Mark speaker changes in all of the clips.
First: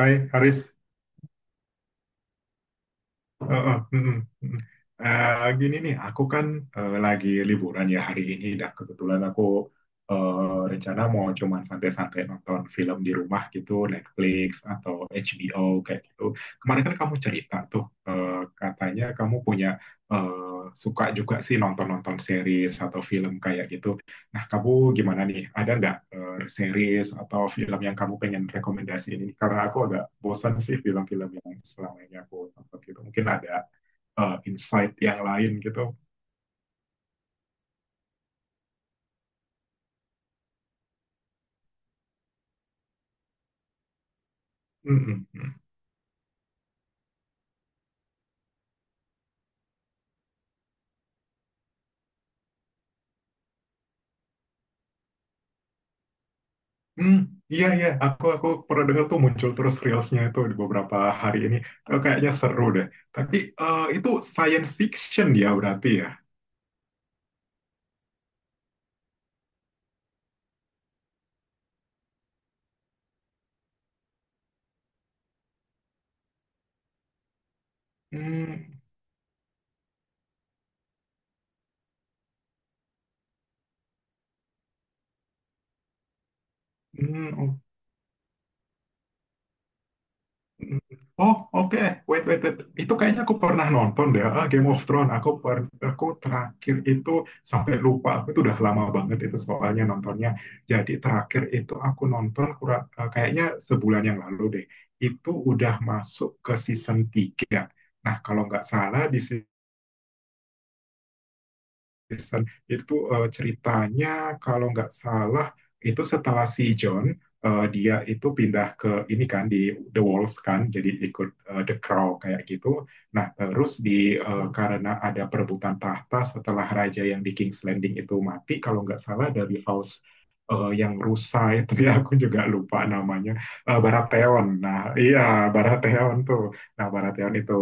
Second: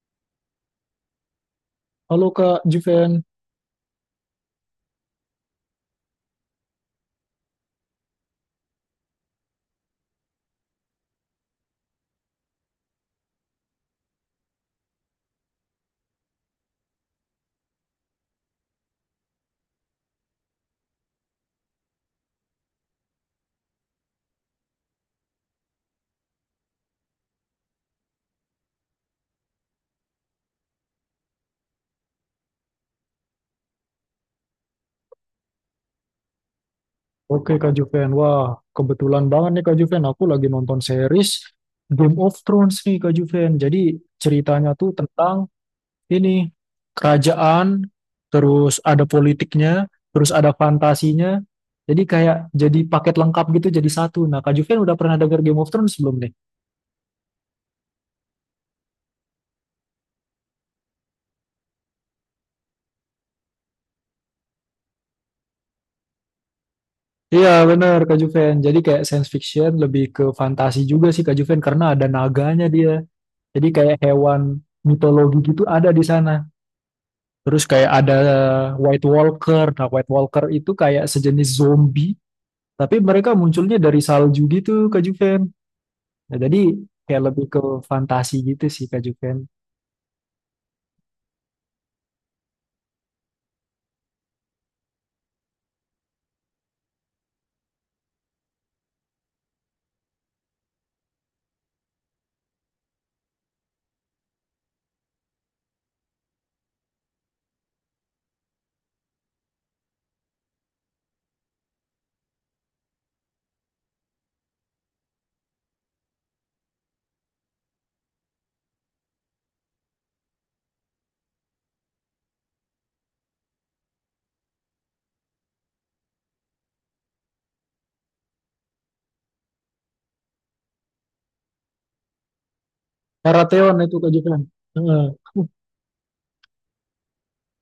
Speaker 1: Hai Haris,
Speaker 2: Halo Kak Juven.
Speaker 1: Eh, eh, mm, mm, mm. Gini nih, aku kan lagi liburan ya hari ini dan kebetulan aku rencana mau cuman santai-santai nonton film di rumah gitu, Netflix atau HBO kayak gitu. Kemarin kan kamu cerita tuh, eh, katanya kamu punya suka juga sih nonton-nonton series atau film kayak gitu. Nah, kamu gimana nih? Ada nggak series atau film yang kamu pengen rekomendasi ini? Karena aku agak bosan sih film-film yang selama ini aku tonton gitu. Mungkin ada insight yang lain gitu.
Speaker 2: Oke Kak Juven. Wah, kebetulan banget nih Kak Juven. Aku lagi nonton series Game of Thrones nih Kak Juven. Jadi ceritanya tuh
Speaker 1: Hmm, hmm,
Speaker 2: tentang
Speaker 1: hmm.
Speaker 2: ini kerajaan, terus ada politiknya, terus ada fantasinya. Jadi kayak jadi paket lengkap gitu jadi satu. Nah, Kak Juven udah pernah denger Game of Thrones belum nih?
Speaker 1: Hmm, iya iya. Aku pernah dengar tuh muncul terus reelsnya itu di beberapa hari ini. Kayaknya seru deh. Tapi itu science fiction ya berarti ya?
Speaker 2: Iya bener Kak Juven. Jadi kayak science fiction lebih ke fantasi juga sih Kak Juven karena ada naganya dia. Jadi kayak hewan mitologi gitu ada di sana. Terus kayak ada
Speaker 1: Hmm,
Speaker 2: White Walker. Nah, White Walker itu kayak sejenis zombie, tapi mereka munculnya dari salju gitu, Kak Juven. Nah, jadi kayak lebih
Speaker 1: hmm,
Speaker 2: ke fantasi gitu sih, Kak Juven.
Speaker 1: Mm. Oh, oke. Wait, wait, wait. Itu kayaknya aku pernah nonton deh, ah, Game of Thrones. Aku terakhir itu sampai lupa. Aku itu udah lama banget itu soalnya nontonnya. Jadi terakhir itu aku nonton kurang kayaknya sebulan yang lalu deh. Itu udah masuk ke season 3. Nah, kalau nggak salah di Kristen itu ceritanya kalau nggak salah itu setelah si John dia itu pindah ke ini kan di The Walls kan jadi ikut The Crow kayak gitu. Nah terus di karena ada perebutan tahta setelah raja yang di King's Landing itu mati kalau nggak salah dari House yang rusa itu ya aku juga lupa namanya
Speaker 2: Baratheon itu, Kak Juven.
Speaker 1: Baratheon. Nah
Speaker 2: Heeh.
Speaker 1: iya Baratheon tuh. Nah Baratheon itu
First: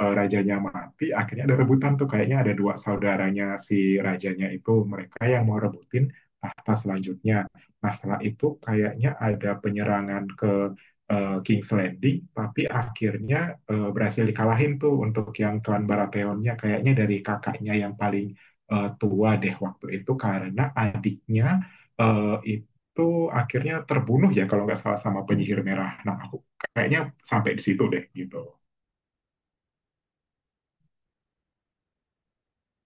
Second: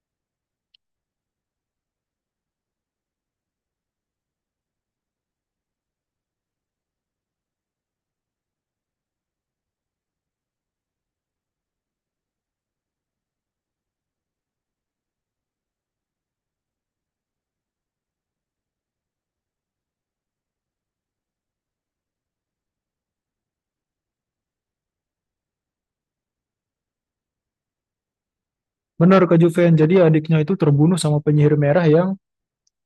Speaker 1: rajanya mati, akhirnya ada rebutan tuh kayaknya ada dua saudaranya si rajanya itu mereka yang mau rebutin tahta selanjutnya. Nah, setelah itu kayaknya ada penyerangan ke King's Landing, tapi akhirnya berhasil dikalahin tuh untuk yang klan Baratheonnya kayaknya dari kakaknya yang paling tua deh waktu itu karena adiknya eh, itu itu akhirnya terbunuh ya kalau nggak salah sama penyihir merah. Nah, aku kayaknya sampai di situ deh gitu.
Speaker 2: Benar, Kak Juven. Jadi adiknya itu terbunuh sama penyihir merah yang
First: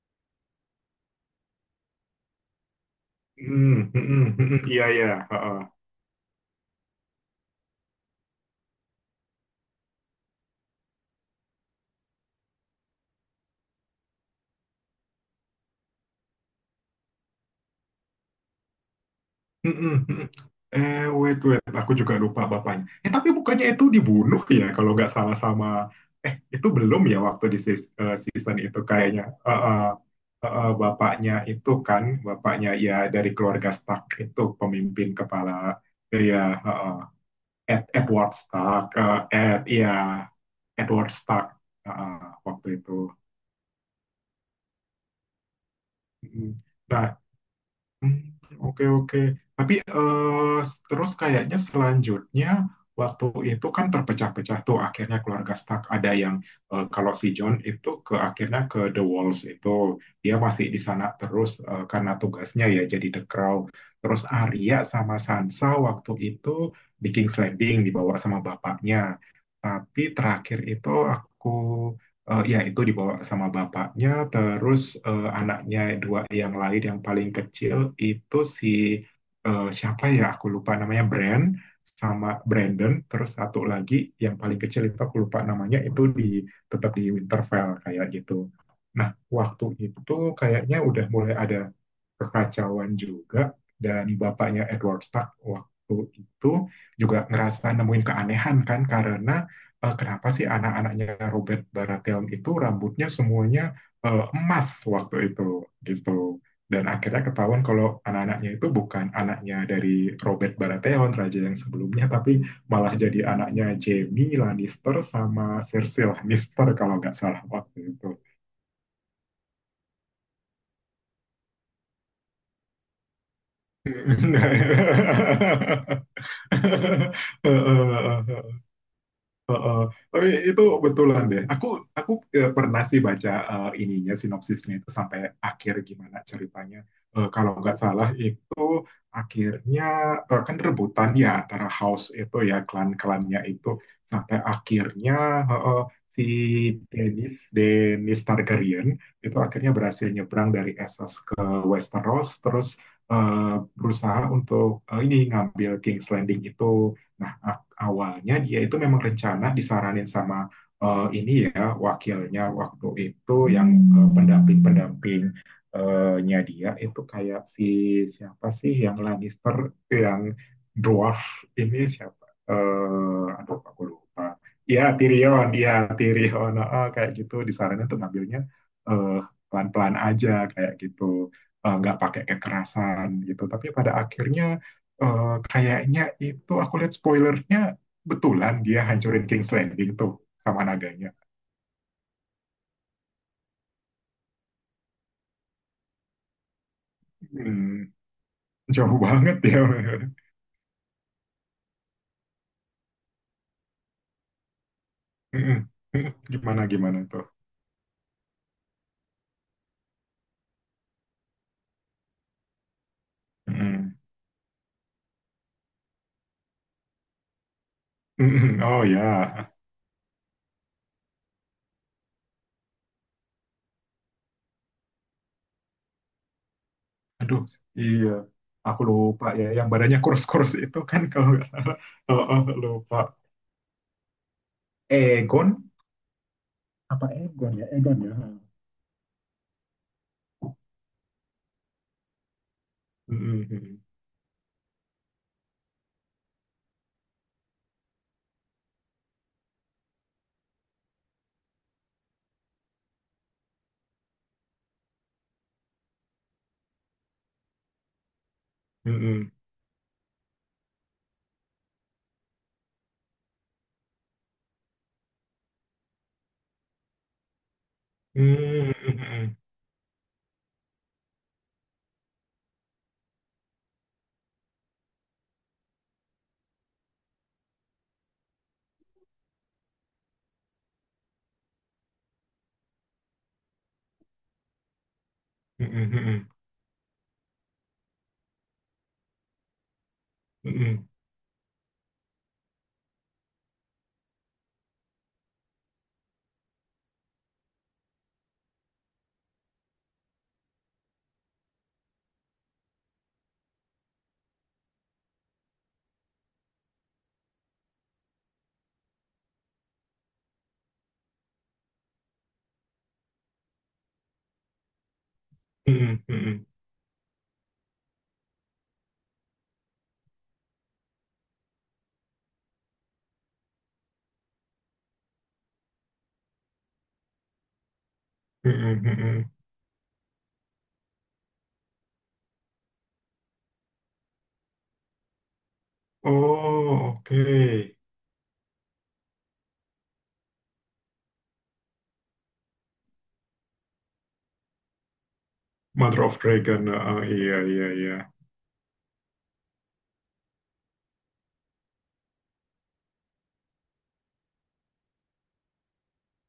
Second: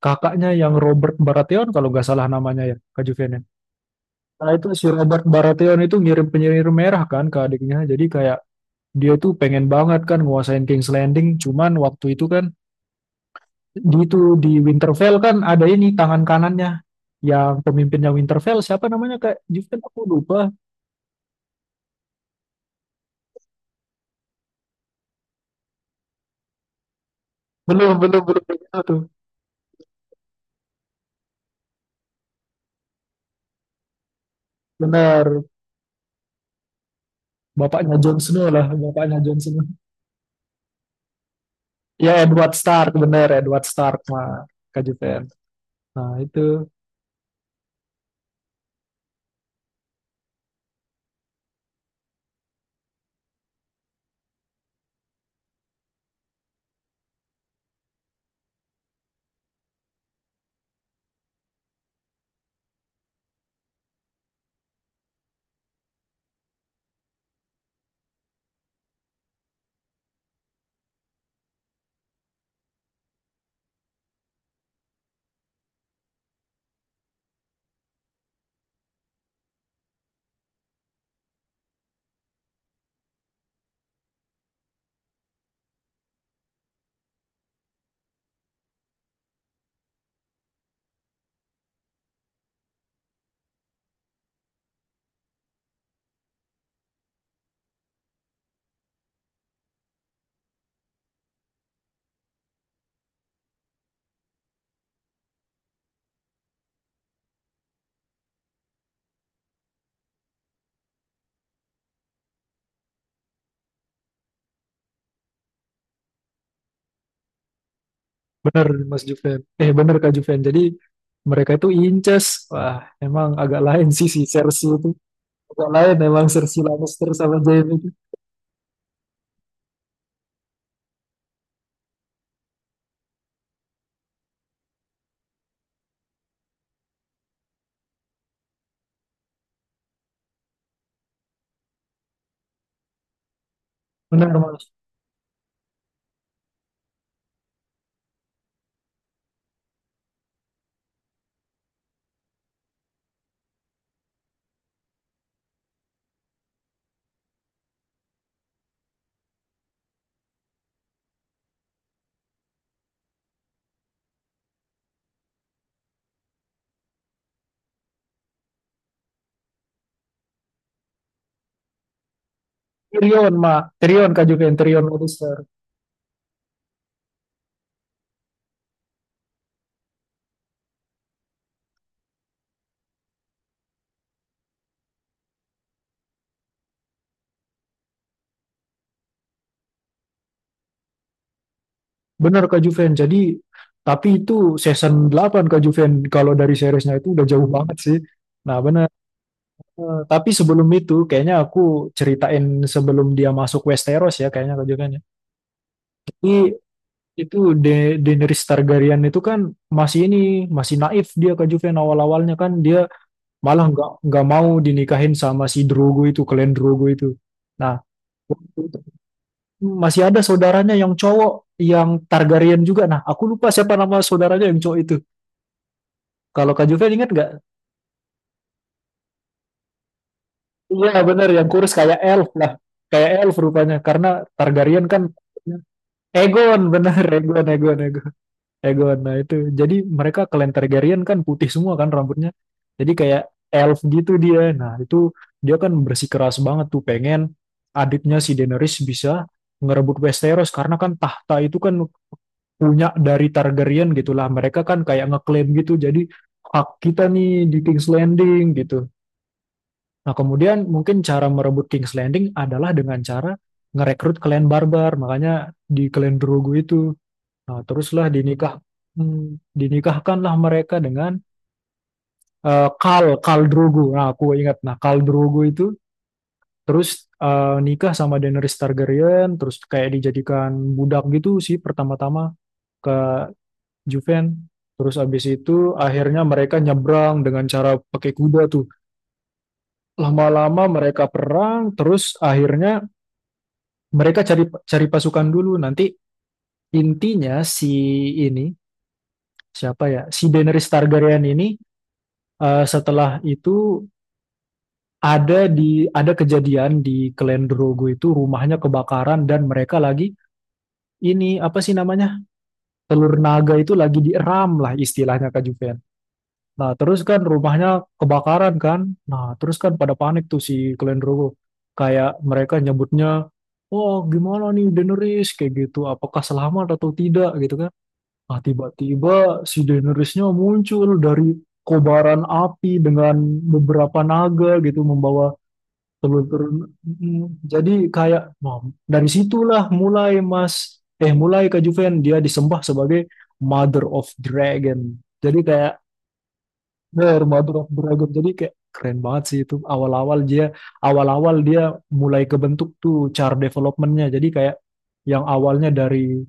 Speaker 2: kakaknya yang Robert Baratheon, kalau nggak salah namanya ya, Kak Juven. Ya. Nah, itu
Speaker 1: Hmm.
Speaker 2: si
Speaker 1: Iya iya.
Speaker 2: Robert
Speaker 1: Heeh.
Speaker 2: Baratheon itu ngirim penyihir merah kan ke adiknya. Jadi kayak dia tuh pengen banget kan nguasain King's Landing, cuman waktu itu kan di itu di Winterfell kan ada ini tangan kanannya yang pemimpinnya Winterfell siapa namanya Kak
Speaker 1: Hmm,
Speaker 2: Juven
Speaker 1: hmm.
Speaker 2: aku
Speaker 1: hmm. hmm.
Speaker 2: lupa.
Speaker 1: Wait wait, aku juga lupa bapaknya. Eh, tapi bukannya itu dibunuh ya kalau nggak salah sama itu belum ya waktu di
Speaker 2: belum belum belum
Speaker 1: season itu
Speaker 2: belum tuh.
Speaker 1: kayaknya. Heeh. Heeh, bapaknya itu kan bapaknya ya dari keluarga Stark itu pemimpin
Speaker 2: Benar.
Speaker 1: kepala ya heeh.
Speaker 2: Bapaknya Jon
Speaker 1: Edward
Speaker 2: Snow lah,
Speaker 1: Stark,
Speaker 2: bapaknya
Speaker 1: eh,
Speaker 2: Jon
Speaker 1: Ed
Speaker 2: Snow.
Speaker 1: ya Edward Stark heeh,
Speaker 2: Ya Edward
Speaker 1: waktu itu.
Speaker 2: Stark, bener Edward Stark mah Kak Juven. Nah
Speaker 1: Hmm.
Speaker 2: itu.
Speaker 1: Nah, Oke oke, tapi terus kayaknya selanjutnya waktu itu kan terpecah-pecah tuh akhirnya keluarga Stark ada yang kalau si John itu ke akhirnya ke The Walls itu dia masih di sana terus karena tugasnya ya jadi The Crow. Terus Arya sama Sansa waktu itu di King's Landing dibawa sama bapaknya. Tapi terakhir itu aku Eh, ya itu dibawa sama bapaknya, terus anaknya dua yang lain yang paling kecil itu si siapa ya aku lupa namanya Brand sama Brandon, terus satu lagi yang paling kecil itu aku lupa namanya itu di tetap di Winterfell kayak gitu. Nah waktu itu kayaknya udah mulai ada kekacauan juga dan bapaknya Edward Stark waktu itu juga ngerasa nemuin keanehan kan karena kenapa sih anak-anaknya Robert Baratheon itu rambutnya semuanya emas waktu itu gitu. Dan akhirnya ketahuan kalau anak-anaknya itu bukan anaknya dari Robert Baratheon, raja yang sebelumnya, tapi malah jadi anaknya Jaime Lannister sama Cersei Lannister kalau nggak salah waktu itu.
Speaker 2: Bener Kak Juven, jadi mereka itu inces. Wah emang agak lain sih si Cersei itu, agak lain emang Cersei Lannister sama Jaime itu.
Speaker 1: Heeh. Tapi itu betulan deh. Aku pernah sih baca ininya sinopsisnya itu sampai akhir gimana ceritanya. Eh, kalau nggak salah itu akhirnya kan rebutan ya antara house itu ya klan-klannya itu
Speaker 2: Benar
Speaker 1: sampai
Speaker 2: Mas.
Speaker 1: akhirnya eh, eh, si Dennis Dennis Targaryen itu akhirnya berhasil nyebrang dari Essos ke Westeros terus eh, berusaha untuk ini ngambil King's Landing itu. Nah, awalnya dia itu memang rencana disaranin sama ini ya wakilnya waktu itu yang pendamping-pendamping nya dia itu kayak si siapa sih yang Lannister yang dwarf ini siapa? Eh,
Speaker 2: Tyrion
Speaker 1: aduh
Speaker 2: mah,
Speaker 1: aku
Speaker 2: Tyrion
Speaker 1: lupa.
Speaker 2: Kak Juven, Tyrion Lannister.
Speaker 1: Ya Tyrion, heeh, kayak gitu disaranin tuh ngambilnya eh, pelan-pelan aja kayak gitu, nggak pakai kekerasan gitu. Tapi pada akhirnya kayaknya itu aku lihat spoilernya betulan dia hancurin King's Landing tuh sama nadanya.
Speaker 2: Benar Kak Juven. Jadi tapi itu season 8 Kak Juven, kalau dari seriesnya itu udah jauh banget
Speaker 1: Hmm,
Speaker 2: sih. Nah, benar.
Speaker 1: jauh banget ya.
Speaker 2: Tapi sebelum itu kayaknya aku ceritain sebelum dia masuk Westeros ya kayaknya Kak Juven ya. Jadi
Speaker 1: Gimana gimana tuh?
Speaker 2: itu Daenerys Targaryen itu kan masih ini masih naif dia Kak Juven, awal-awalnya kan dia malah nggak
Speaker 1: Hmm,
Speaker 2: nggak mau dinikahin sama si Drogo itu, klan Drogo itu. Nah, itu
Speaker 1: Oh ya,
Speaker 2: masih ada saudaranya yang cowok, yang Targaryen juga. Nah, aku lupa siapa nama saudaranya yang cowok itu. Kalau Kak Juven ingat nggak?
Speaker 1: aduh iya. Aku lupa ya, yang badannya kurus-kurus itu
Speaker 2: Iya
Speaker 1: kan kalau
Speaker 2: bener,
Speaker 1: nggak
Speaker 2: yang kurus
Speaker 1: salah.
Speaker 2: kayak
Speaker 1: Oh,
Speaker 2: elf
Speaker 1: oh,
Speaker 2: lah.
Speaker 1: lupa.
Speaker 2: Kayak elf rupanya, karena Targaryen kan
Speaker 1: Egon
Speaker 2: Egon, bener,
Speaker 1: apa
Speaker 2: Egon,
Speaker 1: Egon ya?
Speaker 2: Egon,
Speaker 1: Egon
Speaker 2: Egon.
Speaker 1: ya.
Speaker 2: Egon, nah itu. Jadi mereka klan Targaryen kan putih semua kan rambutnya. Jadi kayak
Speaker 1: Hmm, hmm,
Speaker 2: elf gitu dia. Nah itu dia kan bersikeras banget tuh pengen adiknya si Daenerys bisa ngerebut Westeros karena kan tahta itu kan punya dari Targaryen gitulah. Mereka kan kayak ngeklaim gitu. Jadi hak kita nih di King's Landing gitu.
Speaker 1: hmm, hmm,
Speaker 2: Nah, kemudian mungkin cara merebut King's Landing adalah dengan cara ngerekrut klan barbar, makanya di klan Drogo itu. Nah, teruslah
Speaker 1: hmm,
Speaker 2: dinikahkanlah mereka dengan Khal Khal Drogo. Nah, aku ingat, nah Khal Drogo itu terus nikah sama Daenerys Targaryen, terus kayak dijadikan budak gitu sih pertama-tama ke Juven. Terus abis
Speaker 1: hmm,
Speaker 2: itu
Speaker 1: hmm, hmm, hmm,
Speaker 2: akhirnya
Speaker 1: hmm,
Speaker 2: mereka nyebrang dengan cara pakai kuda tuh. Lama-lama
Speaker 1: hmm,
Speaker 2: mereka perang, terus akhirnya mereka cari cari pasukan dulu. Nanti intinya si ini siapa ya? Si Daenerys Targaryen ini setelah itu ada kejadian di Khalen Drogo itu, rumahnya kebakaran dan mereka lagi ini apa sih namanya? Telur naga itu lagi dieram lah istilahnya Kak Juven.
Speaker 1: hmm, hmm,
Speaker 2: Nah, terus kan rumahnya kebakaran kan? Nah, terus kan pada panik tuh si Khalen Drogo. Kayak mereka nyebutnya, "Oh, gimana nih Daenerys?" kayak gitu. Apakah selamat atau tidak gitu kan? Nah,
Speaker 1: hmm, hmm, hmm.
Speaker 2: tiba-tiba si Daenerysnya muncul dari kobaran api dengan beberapa naga gitu membawa telur-telur.
Speaker 1: Oh,
Speaker 2: Jadi
Speaker 1: oke.
Speaker 2: kayak nah, dari situlah mulai Mas eh mulai Kak Juven dia disembah sebagai Mother of Dragon. Jadi kayak
Speaker 1: Mother of Dragon. Oh,
Speaker 2: bener,
Speaker 1: iya
Speaker 2: Mother
Speaker 1: iya
Speaker 2: of
Speaker 1: iya.
Speaker 2: Dragon. Jadi kayak keren banget sih itu awal-awal dia mulai kebentuk tuh char developmentnya. Jadi kayak yang awalnya dari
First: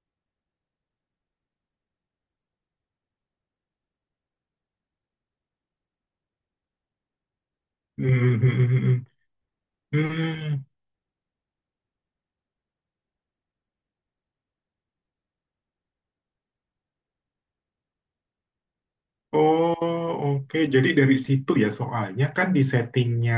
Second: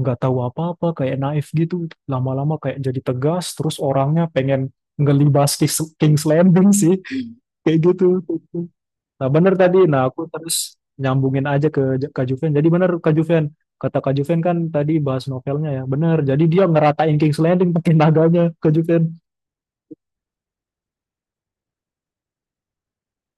Speaker 2: nggak tahu apa-apa kayak naif gitu, lama-lama kayak jadi tegas terus orangnya pengen ngelibas King's Landing sih kayak
Speaker 1: Mhm
Speaker 2: gitu.
Speaker 1: mhm mhm.
Speaker 2: Nah bener tadi, nah aku
Speaker 1: Mmm.
Speaker 2: terus nyambungin aja ke Kak Juven, jadi bener Kak Juven, kata Kak Juven kan tadi bahas novelnya ya, bener, jadi dia ngeratain King's Landing pakai naganya Kak Juven.
Speaker 1: Oh, oke. Jadi dari situ ya soalnya kan di settingnya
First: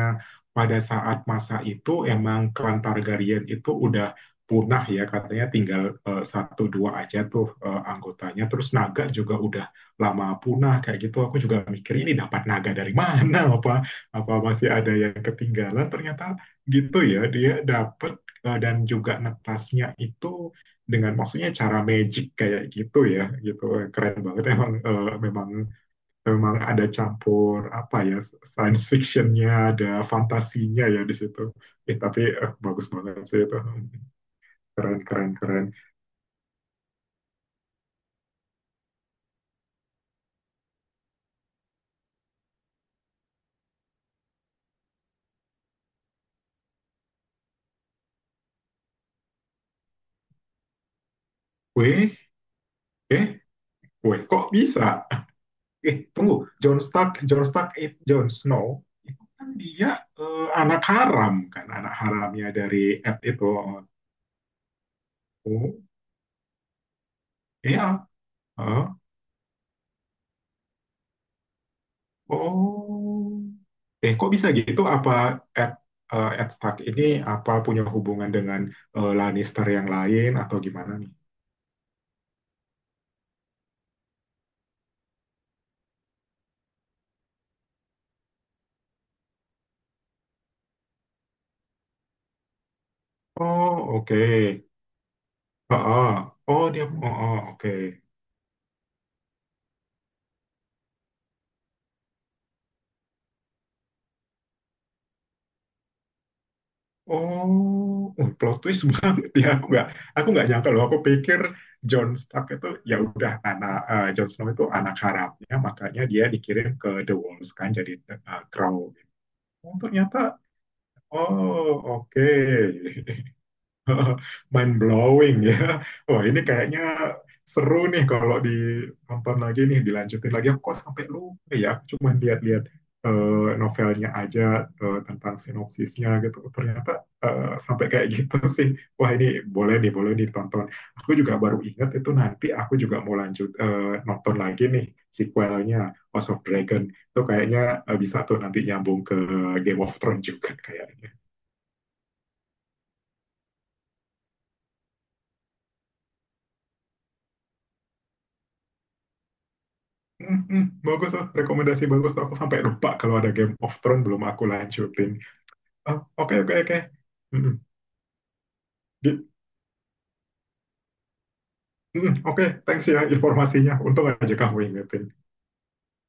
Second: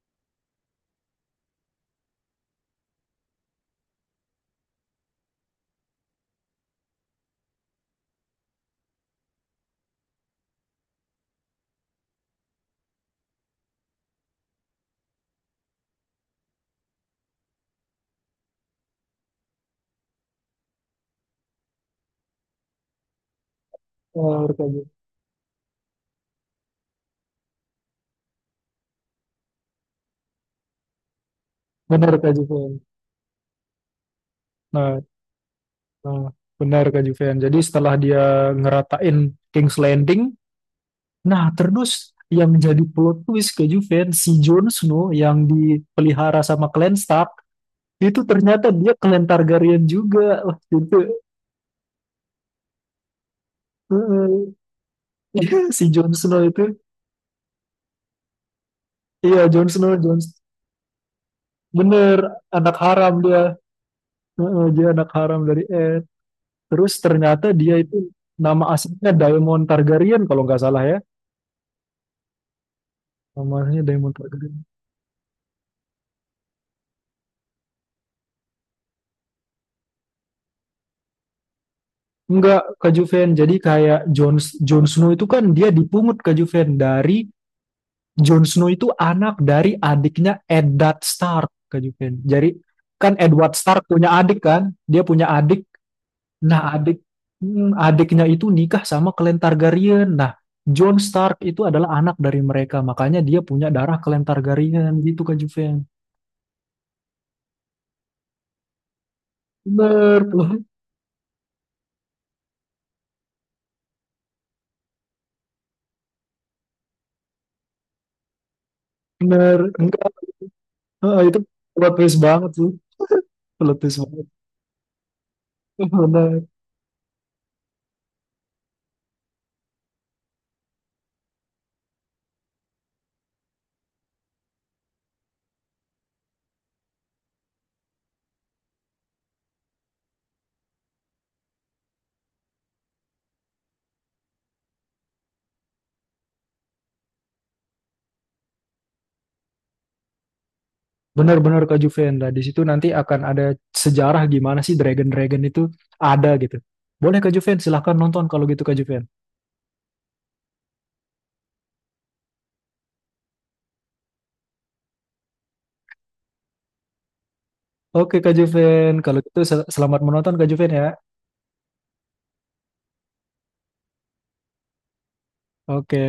Speaker 1: pada saat masa itu emang klan Targaryen itu udah punah ya katanya tinggal satu dua aja tuh anggotanya. Terus naga juga udah lama punah kayak gitu. Aku juga mikir ini dapat naga dari mana? Apa apa masih ada yang ketinggalan? Ternyata gitu ya dia dapat dan juga netasnya itu dengan maksudnya cara magic kayak gitu ya gitu keren banget
Speaker 2: bener Kak
Speaker 1: emang
Speaker 2: Ju-
Speaker 1: eh, memang memang ada campur apa ya science fictionnya ada fantasinya ya di situ eh
Speaker 2: Bener,
Speaker 1: tapi
Speaker 2: Kak Juven.
Speaker 1: bagus banget sih itu
Speaker 2: nah,
Speaker 1: keren keren keren.
Speaker 2: nah bener Kak Juven, jadi setelah dia ngeratain King's Landing. Nah, terus yang menjadi plot twist ke Juven, si Jon Snow yang dipelihara sama Clan Stark, itu ternyata dia Clan Targaryen juga. Wah,
Speaker 1: weh eh Weh kok bisa.
Speaker 2: itu si
Speaker 1: eh
Speaker 2: Jon
Speaker 1: tunggu
Speaker 2: Snow itu,
Speaker 1: Jon Stark Jon Stark, Jon Snow itu
Speaker 2: iya
Speaker 1: kan
Speaker 2: Jon
Speaker 1: dia
Speaker 2: Snow,
Speaker 1: anak haram kan anak
Speaker 2: bener,
Speaker 1: haramnya
Speaker 2: anak
Speaker 1: dari
Speaker 2: haram
Speaker 1: Ed itu.
Speaker 2: dia. Dia anak haram dari
Speaker 1: Oh,
Speaker 2: Ed. Terus ternyata dia
Speaker 1: iya.
Speaker 2: itu
Speaker 1: Ah,
Speaker 2: nama
Speaker 1: ah.
Speaker 2: aslinya Daemon Targaryen kalau nggak salah ya.
Speaker 1: Oh,
Speaker 2: Nama aslinya Daemon
Speaker 1: eh, kok bisa
Speaker 2: Targaryen.
Speaker 1: gitu? Apa Ed, Ed Stark ini apa punya hubungan dengan Lannister yang lain atau gimana nih?
Speaker 2: Enggak, Kak Juven. Jadi kayak Jon Jon Snow itu kan dia dipungut Kak Juven dari Jon Snow itu anak dari adiknya Eddard Stark, Kak Juven. Jadi kan Edward Stark
Speaker 1: Oh,
Speaker 2: punya
Speaker 1: oke.
Speaker 2: adik kan? Dia punya adik.
Speaker 1: Heeh. Oh,
Speaker 2: Nah,
Speaker 1: dia. Oh, oh, oke.
Speaker 2: adiknya itu nikah sama Clan Targaryen. Nah, Jon Stark itu adalah anak dari mereka. Makanya dia punya darah Clan Targaryen gitu Kak Juven.
Speaker 1: Oh, plot twist banget ya. Aku nggak,
Speaker 2: Bener,
Speaker 1: aku nggak nyangka loh. Aku pikir Jon Stark itu ya udah anak Jon Snow itu anak harapnya, makanya dia dikirim ke The Walls kan jadi Crow.
Speaker 2: bener.
Speaker 1: Oh,
Speaker 2: Enggak.
Speaker 1: ternyata.
Speaker 2: Ah, itu plot
Speaker 1: Oh,
Speaker 2: twist
Speaker 1: oke.
Speaker 2: banget tuh. Plot twist banget.
Speaker 1: Mind blowing ya. Wah, ini
Speaker 2: Bener.
Speaker 1: kayaknya seru nih kalau ditonton lagi nih, dilanjutin lagi. Aku kok sampai lupa ya, aku cuman lihat-lihat novelnya aja tentang sinopsisnya gitu. Ternyata sampai kayak gitu sih. Wah, ini boleh nih ditonton. Aku juga baru ingat itu nanti aku juga mau lanjut nonton lagi nih sequelnya House of Dragon. Itu kayaknya bisa tuh nanti nyambung ke Game of Thrones juga kayaknya.
Speaker 2: Benar-benar Kak Juvenda. Di situ nanti akan ada sejarah gimana sih Dragon-Dragon itu ada gitu. Boleh Kak Juven, silahkan nonton kalau gitu Kak Juven.
Speaker 1: Mm-mm, bagus tuh, rekomendasi bagus tuh. Aku sampai lupa kalau ada Game of Thrones belum aku lanjutin. Ah, oke oke oke. Mm-mm.
Speaker 2: Oke Kak Juven, kalau
Speaker 1: Di-
Speaker 2: gitu selamat menonton Kak Juven ya.
Speaker 1: mm-mm, oke, thanks ya informasinya. Untung aja kamu ingetin.
Speaker 2: Oke.